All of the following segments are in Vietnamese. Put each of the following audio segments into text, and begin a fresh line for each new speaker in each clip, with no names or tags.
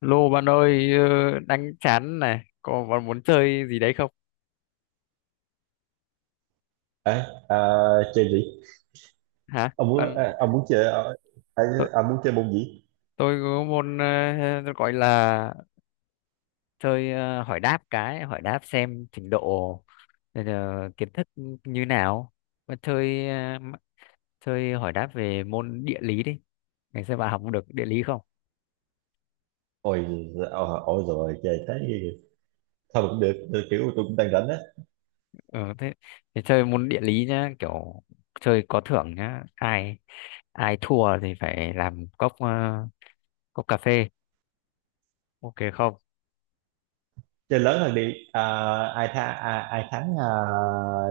Lô bạn ơi, đang chán này, có bạn muốn chơi gì đấy không?
Ê, à, chơi gì?
Hả?
Ông muốn à, ông muốn chơi à, à,
Tôi,
ông muốn chơi môn gì?
tôi có môn gọi là chơi hỏi đáp hỏi đáp xem trình độ ờ, kiến thức như nào. Bạn chơi chơi hỏi đáp về môn địa lý đi. Ngày xưa bạn học được địa lý không?
Ôi, ờ, ôi rồi chơi tới thôi cũng được, được, kiểu tôi cũng đang rảnh á.
Ờ thế, thế chơi môn địa lý nhá, kiểu chơi có thưởng nhá. Ai ai thua thì phải làm cốc cốc cà phê. Ok không?
Chơi lớn hơn đi. À, ai thắng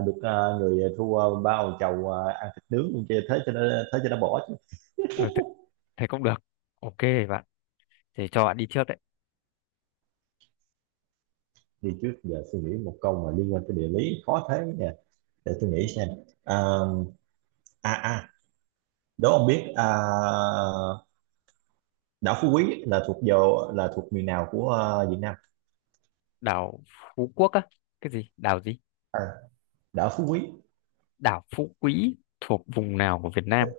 được người thua bao chầu ăn thịt nướng luôn chơi thế cho nó bỏ chứ.
Ừ, thế cũng được, ok, bạn thì cho bạn đi trước đấy.
Đi trước giờ suy nghĩ một câu mà liên quan tới địa lý khó thế nè. Để tôi nghĩ xem. À, à, đố ông biết đảo Phú Quý là thuộc miền nào của Việt Nam?
Đảo Phú Quốc á? Cái gì đảo gì?
Đảo Phú Quý.
Đảo Phú Quý thuộc vùng nào của Việt
Ừ.
Nam?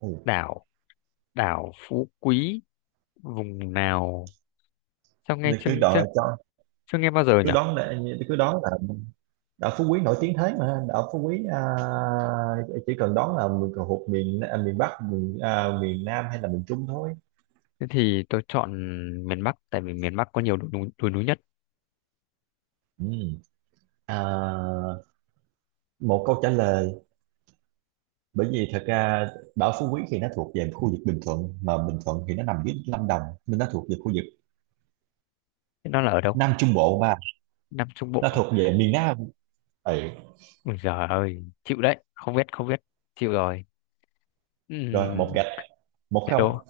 Ừ.
Đảo, đảo Phú Quý vùng nào? Sao nghe
Thì
chưa
cứ
chưa
đợi cho
chưa nghe bao giờ
cứ
nhỉ?
đón để, cứ đón là đảo Phú Quý nổi tiếng thế mà đảo Phú Quý, chỉ cần đón là mình thuộc miền, Bắc, miền Nam hay là miền Trung thôi.
Thế thì tôi chọn miền Bắc tại vì miền Bắc có nhiều đồi núi nhất.
Ừ. à, một câu trả lời, bởi vì thật ra đảo Phú Quý thì nó thuộc về khu vực Bình Thuận, mà Bình Thuận thì nó nằm dưới Lâm Đồng, nên nó thuộc về khu vực
Thế nó là ở đâu?
Nam Trung Bộ, mà
Nam Trung Bộ?
nó thuộc về miền Nam. Ừ.
Ôi giời ơi chịu đấy, không biết chịu rồi.
Rồi, một
Ừm,
gạch, một
Thế
không.
đố,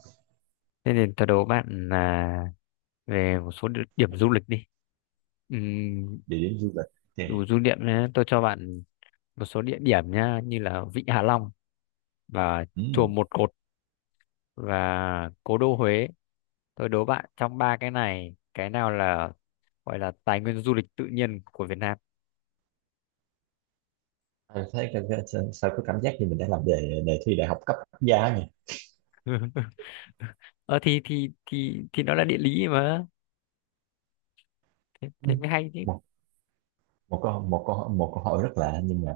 thế nên tôi đố bạn là về một số địa điểm du lịch đi.
Địa điểm du lịch thì
Đủ du niệm nhé, tôi cho bạn một số địa điểm nhá, như là Vịnh Hạ Long và chùa
ừ.
Một Cột và Cố đô Huế. Tôi đố bạn trong ba cái này cái nào là gọi là tài nguyên du lịch tự nhiên của Việt Nam.
Anh thấy sao sao có cảm giác như mình đã làm đề đề thi đại học cấp quốc gia nhỉ?
Ờ thì nó là địa lý mà, thế,
Ừ.
thế mới hay chứ.
Một một câu một câu hỏi rất lạ, nhưng mà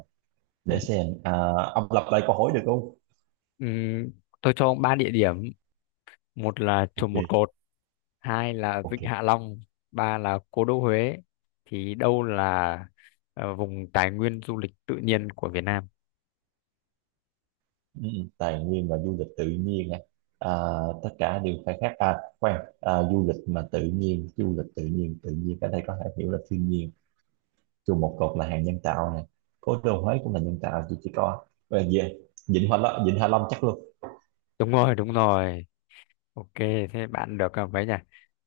để xem, ông lặp lại câu hỏi được không?
Ừm, tôi cho ông ba địa điểm: một là chùa Một
Ok.
Cột, hai là
Ok.
Vịnh Hạ Long, ba là Cố đô Huế, thì đâu là vùng tài nguyên du lịch tự nhiên của Việt Nam?
Ừ, ừ. Tài nguyên và du lịch tự nhiên á. à, tất cả đều khai thác du lịch mà tự nhiên, du lịch tự nhiên, tự nhiên ở đây có thể hiểu là thiên nhiên. Chung một cột là hàng nhân tạo này, cố đô Huế cũng là nhân tạo, chỉ có về Vịnh Hạ Long. Vịnh Hạ Long chắc luôn.
Đúng rồi, đúng rồi. Ok, thế bạn được à, mấy nhỉ?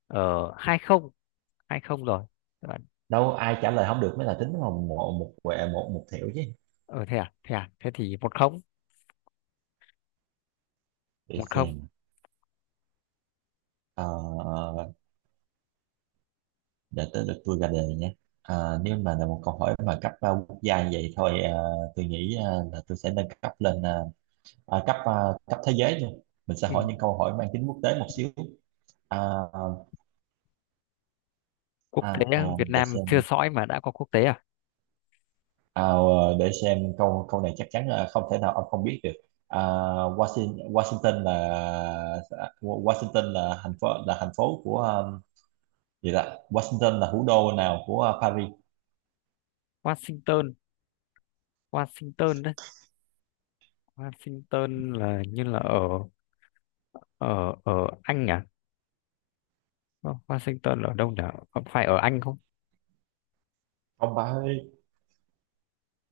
Ờ, hai không, hai không rồi. Các Bạn,
Đâu ai trả lời không được mới là tính một một một quẹ một, một thẻo chứ.
ờ thế thì một không,
Để
một không.
xem. Ờ, để tới lượt tôi ra đề nhé. Ờ, nếu mà là một câu hỏi mà cấp quốc gia như vậy thôi, tôi nghĩ là tôi sẽ nâng cấp lên, cấp, cấp thế giới luôn. Mình sẽ
Ừ.
hỏi những câu hỏi mang tính quốc tế một xíu. à,
Quốc
à,
tế
à,
á, Việt
để
Nam chưa
xem.
sõi mà đã có quốc tế à?
À, để xem câu câu này chắc chắn là không thể nào ông không biết được. À, Washington là, Washington là thành phố của, gì đó. Washington là thủ đô nào của, Paris?
Washington, Washington đấy. Washington là như là ở ở ở Anh à? Wa- Washington ở đâu nhỉ? Có phải ở Anh không?
Ông ba ơi,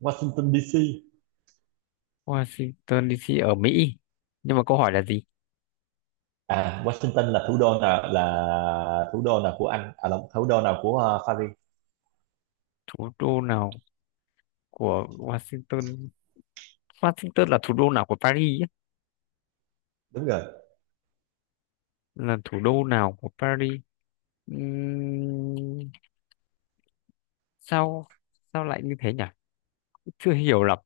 Washington DC.
Washington DC ở Mỹ. Nhưng mà câu hỏi là gì?
Washington là thủ đô nào, của Anh, à là thủ đô nào của, Paris?
Thủ đô nào của Washington? Washington là thủ đô nào của Paris?
Đúng rồi.
Là thủ đô nào của Paris? Ừm, sao sao lại như thế nhỉ, chưa hiểu lắm.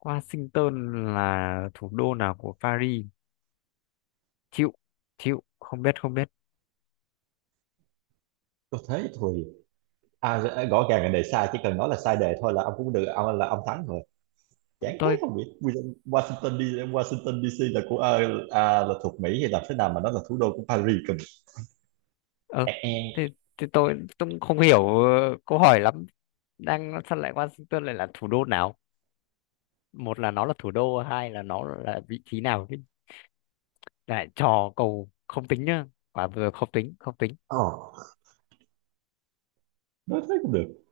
Washington là thủ đô nào của Paris? Chịu, chịu không biết, không biết.
Có thế thôi. À, rõ ràng là đề sai, chỉ cần nói là sai đề thôi là ông cũng được, ông thắng rồi. Chán thế
tôi
không biết. Washington Washington đi Washington DC là của, là thuộc Mỹ hay làm thế nào mà nó là thủ đô của Paris cần.
ờ
E
thế,
e.
thế tôi cũng không hiểu câu hỏi lắm. Đang sao lại Washington lại là thủ đô nào, một là nó là thủ đô hai là nó là vị trí nào chứ. Lại trò cầu không tính nhá, quả vừa không tính, không tính.
Ờ, nói thế cũng được.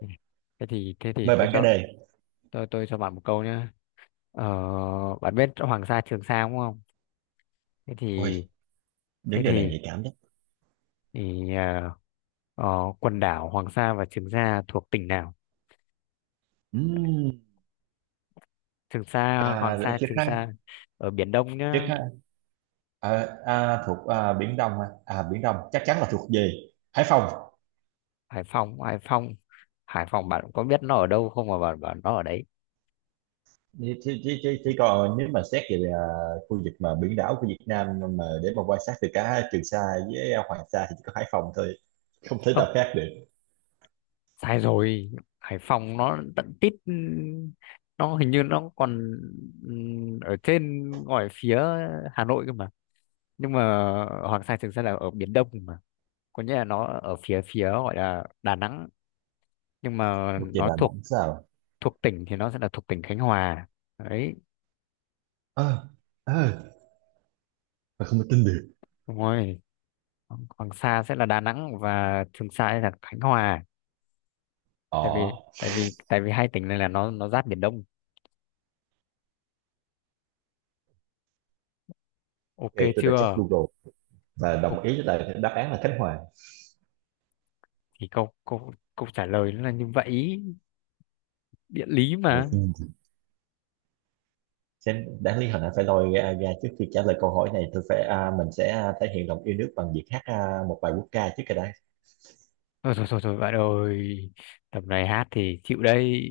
Ừ. Thế thì
Mời
tôi
bạn cái
cho,
đề.
tôi cho bạn một câu nhé. Ờ, bạn biết Hoàng Sa Trường Sa đúng không? Thế
Ôi,
thì thế
những đề này
thì,
nhạy cảm đấy.
thì ờ, ờ, quần đảo Hoàng Sa và Trường Sa thuộc tỉnh nào?
Ừm,
Trường Sa, Hoàng
à để
Sa,
chiếc
Trường
khăn,
Sa ở Biển Đông
chiếc
nhá.
khăn. Ờ, thuộc, Biển Đông hả? À, Biển Đông chắc chắn là thuộc về Hải Phòng.
Hải Phòng, Hải Phòng, Hải Phòng bạn có biết nó ở đâu không mà bạn bảo nó ở đấy?
Chỉ còn nếu mà xét về, khu vực mà biển đảo của Việt Nam, mà để mà quan sát từ cả Trường Sa với, Hoàng Sa, thì chỉ có Hải Phòng thôi, không thể
Ơ,
nào khác được.
sai rồi. Hải Phòng nó tận tít, nó hình như nó còn ở trên ngoài phía Hà Nội cơ mà. Nhưng mà Hoàng Sa Trường Sa là ở Biển Đông mà. Có nghĩa là nó ở phía phía gọi là Đà Nẵng, nhưng mà
Thuộc về
nó
Đà
thuộc,
Nẵng sao?
thuộc tỉnh thì nó sẽ là thuộc tỉnh Khánh Hòa, đấy, đúng rồi. Hoàng Hoàng Sa sẽ là Đà Nẵng và Trường Sa sẽ là Khánh Hòa.
Ờ,
tại vì
ok.
tại vì tại vì hai tỉnh này là nó giáp biển Đông, ok
Tôi đã check
chưa?
Google và
Ok,
đồng ý với lại đáp án là Khánh Hòa.
thì câu câu câu trả lời nó là như vậy, địa lý
Ui,
mà.
xem đáng lý hồi nãy phải lôi ra, ra trước khi trả lời câu hỏi này tôi phải, mình sẽ, thể hiện lòng yêu nước bằng việc hát, một bài quốc ca trước cái đã.
Thôi bạn ơi, tầm này hát thì chịu đây.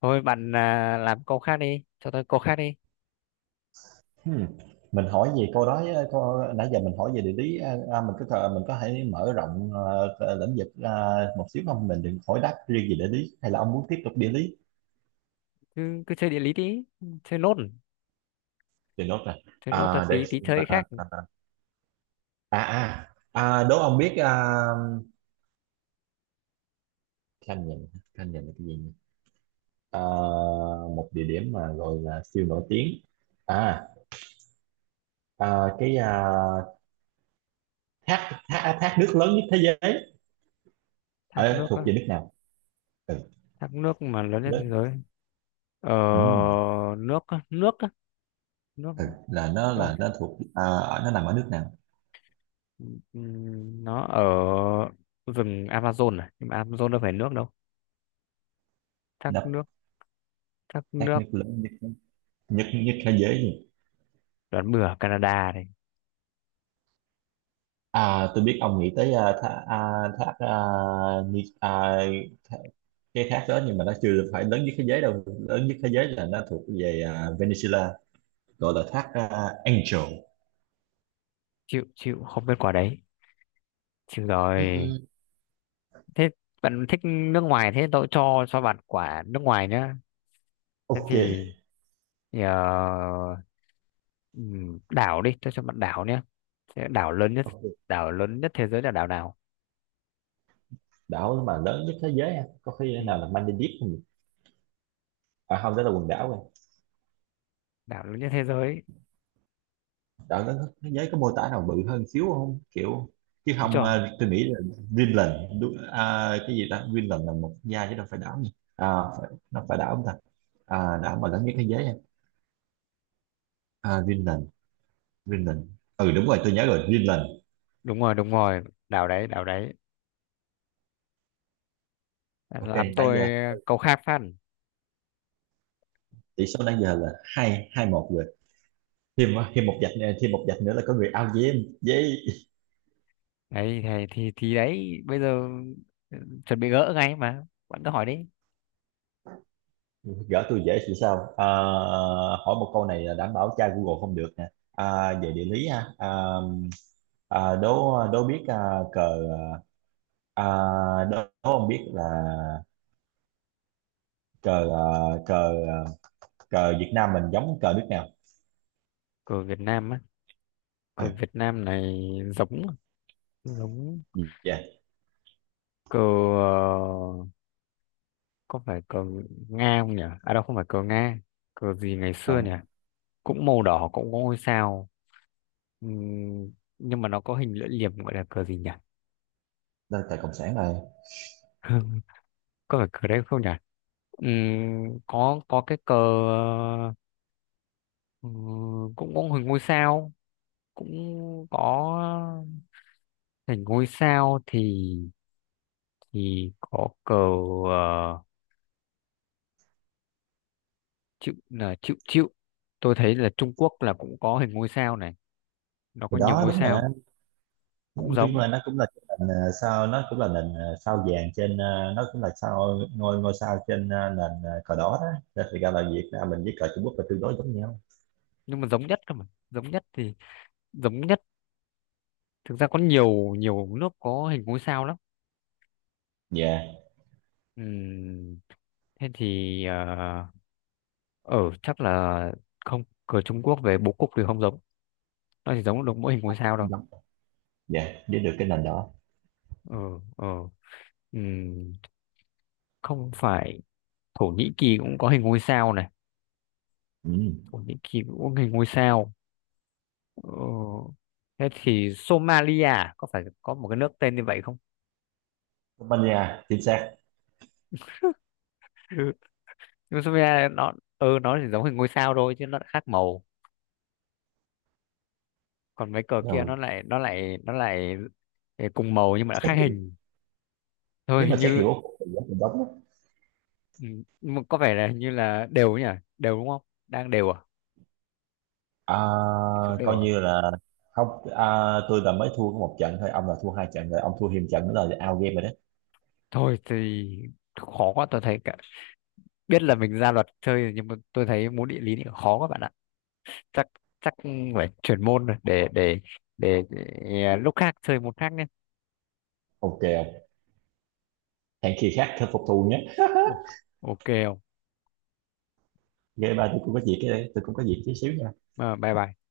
Thôi bạn à, làm câu khác đi, cho tôi câu khác đi.
Ừm, Mình hỏi về câu đó á, câu, nãy giờ mình hỏi về địa lý, mình có thể mở rộng, lĩnh vực, một xíu không, mình đừng hỏi đáp riêng về địa lý, hay là ông muốn tiếp tục địa lý
Cứ cứ chơi địa lý đi, chơi nốt.
thì nốt là,
Thế nốt là
à, để
tí tí
xem, à,
chơi khác.
à, à, à, à, đố ông biết, Khanh nhìn, Khanh nhìn là cái gì nhỉ? À, một địa điểm mà gọi là siêu nổi tiếng, à, à cái à, thác, thác thác nước lớn nhất thế giới.
Thác
Ờ,
nước
thuộc
á?
về nước nào? Ừ,
Thác nước mà lớn nhất thế
lớn.
giới? Ờ,
Ừ.
nước á, nước á, nước.
Ừ,
ờ,
là nó thuộc, ở- nó nằm ở nước nào?
nó ở rừng Amazon à, nhưng mà Amazon đâu phải nước đâu. Thác
Nó,
nước, thác
các
nước,
nước lớn nhất, nhất thế giới gì?
đoán bừa Canada này.
À, tôi biết ông nghĩ tới, thác à, Ni- thác- cái thác đó, nhưng mà nó chưa phải lớn nhất thế giới đâu, lớn nhất thế giới là nó thuộc về, Venezuela, gọi là thác, Angel.
Chịu, chịu không biết quả đấy, chịu
Ừ,
rồi.
ừ.
Thế bạn thích nước ngoài, thế tôi cho bạn quả nước ngoài nhá. Thế
Ok.
thì ờ, đảo đi, cho bạn đảo nhé. Thế đảo lớn nhất,
Ok.
đảo lớn nhất thế giới là đảo nào?
Đảo mà lớn nhất thế giới ha, có khi
Ừ,
nào là Maldives không nhỉ? À không, đó là quần đảo.
đảo lớn nhất thế giới,
Đảo đó có- thế giới có mô tả nào bự hơn xíu không, kiểu chứ
đúng
không,
chưa?
tôi nghĩ là Greenland. Đúng, à, cái gì ta, Greenland là một quốc gia chứ đâu phải đảo nhỉ, à phải, nó phải đảo không ta? À, đảo mà lớn nhất thế giới nha. À, Greenland. Greenland. Ừ đúng rồi, tôi nhớ rồi, Greenland.
Đúng rồi, đúng rồi, đảo đấy, đảo đấy.
Ok,
Làm
nãy
tôi
giờ
câu khác phát.
tỷ số nãy giờ là 2-2-1 rồi. Thêm thêm một vạch nữa- thêm một vạch nữa là có người out với em với.
Đấy thì, thì đấy bây giờ, ừ, chuẩn bị gỡ ngay mà, bạn cứ hỏi đi.
Gỡ tôi dễ thì sao, hỏi một câu này là đảm bảo tra Google không được nè, về địa lý ha, đố đố biết, à, cờ à, đố đố không biết là, cờ à, cờ à, cờ Việt Nam mình giống cờ nước nào?
Cờ Việt Nam á? Cờ
à,
Việt Nam này giống, giống
dạ
cờ, có phải cờ Nga không nhỉ? À đâu không phải cờ Nga. Cờ gì ngày xưa nhỉ,
không,
cũng màu đỏ cũng có ngôi sao. Ừm, nhưng mà nó có hình lưỡi liềm, gọi là cờ gì nhỉ?
đó là cờ cộng sản rồi.
Có phải cờ đấy không nhỉ? Có cái cờ cũng có hình ngôi sao, cũng có hình ngôi sao thì có cờ ờ, chữ là chữ chữ. Tôi thấy là Trung Quốc là cũng có hình ngôi sao này, nó
Thì
có nhiều
đó
ngôi
đúng mà,
sao. Cũng
nhưng
giống
mà nó cũng là cái nền, sao, nó cũng là nền, sao vàng trên, nó cũng là sao ngôi ngôi sao trên, nền, cờ đỏ đó. Nên thì ra là Việt Nam mình với cờ Trung Quốc là tương đối giống nhau.
nhưng mà giống nhất cơ mà. Giống nhất thì giống nhất. Thực ra có nhiều nhiều nước có hình ngôi sao lắm.
Dạ
Ừm, thế thì ở chắc là không. Cờ Trung Quốc về bố cục thì không giống, nó chỉ giống được mỗi hình ngôi sao đâu.
đúng. Dạ, biết được cái nền đó.
Ừ, ừ. Ừm, không phải. Thổ Nhĩ Kỳ cũng có hình ngôi sao này,
Ừ.
Thổ Nhĩ Kỳ cũng có hình ngôi sao. Ừ. Thế thì Somalia à? Có phải có một cái nước tên như vậy không?
Tây Ban Nha chính xác
Nhưng Somalia nó, ừ, nó chỉ giống hình ngôi sao thôi chứ nó lại khác màu. Còn mấy cờ kia nó
rồi.
lại nó lại nó lại cùng màu nhưng mà đã
Xét
khác
nghiệm-
hình. Thôi
nếu mà
hình
xét
như,
hiểu thì giá thành đóng á.
ừ, nhưng mà có vẻ là hình như là đều nhỉ, đều đúng không? Đang đều à?
à,
Tỷ số đều
coi
à?
như là không, tôi là mới thua có một trận thôi, ông là thua hai trận rồi, ông thua thêm trận nữa là out game rồi đó.
Thôi thì khó quá, tôi thấy cả biết là mình ra luật chơi rồi, nhưng mà tôi thấy môn địa lý thì khó các bạn ạ. Chắc, chắc phải chuyển môn rồi để, à, lúc khác chơi môn khác nhé.
Ok ông, hẹn khi khác khắc phục thù nhé.
Ok, ok không?
Game ba tôi cũng có việc, tôi cũng có việc tí xíu nha.
À, bye bye.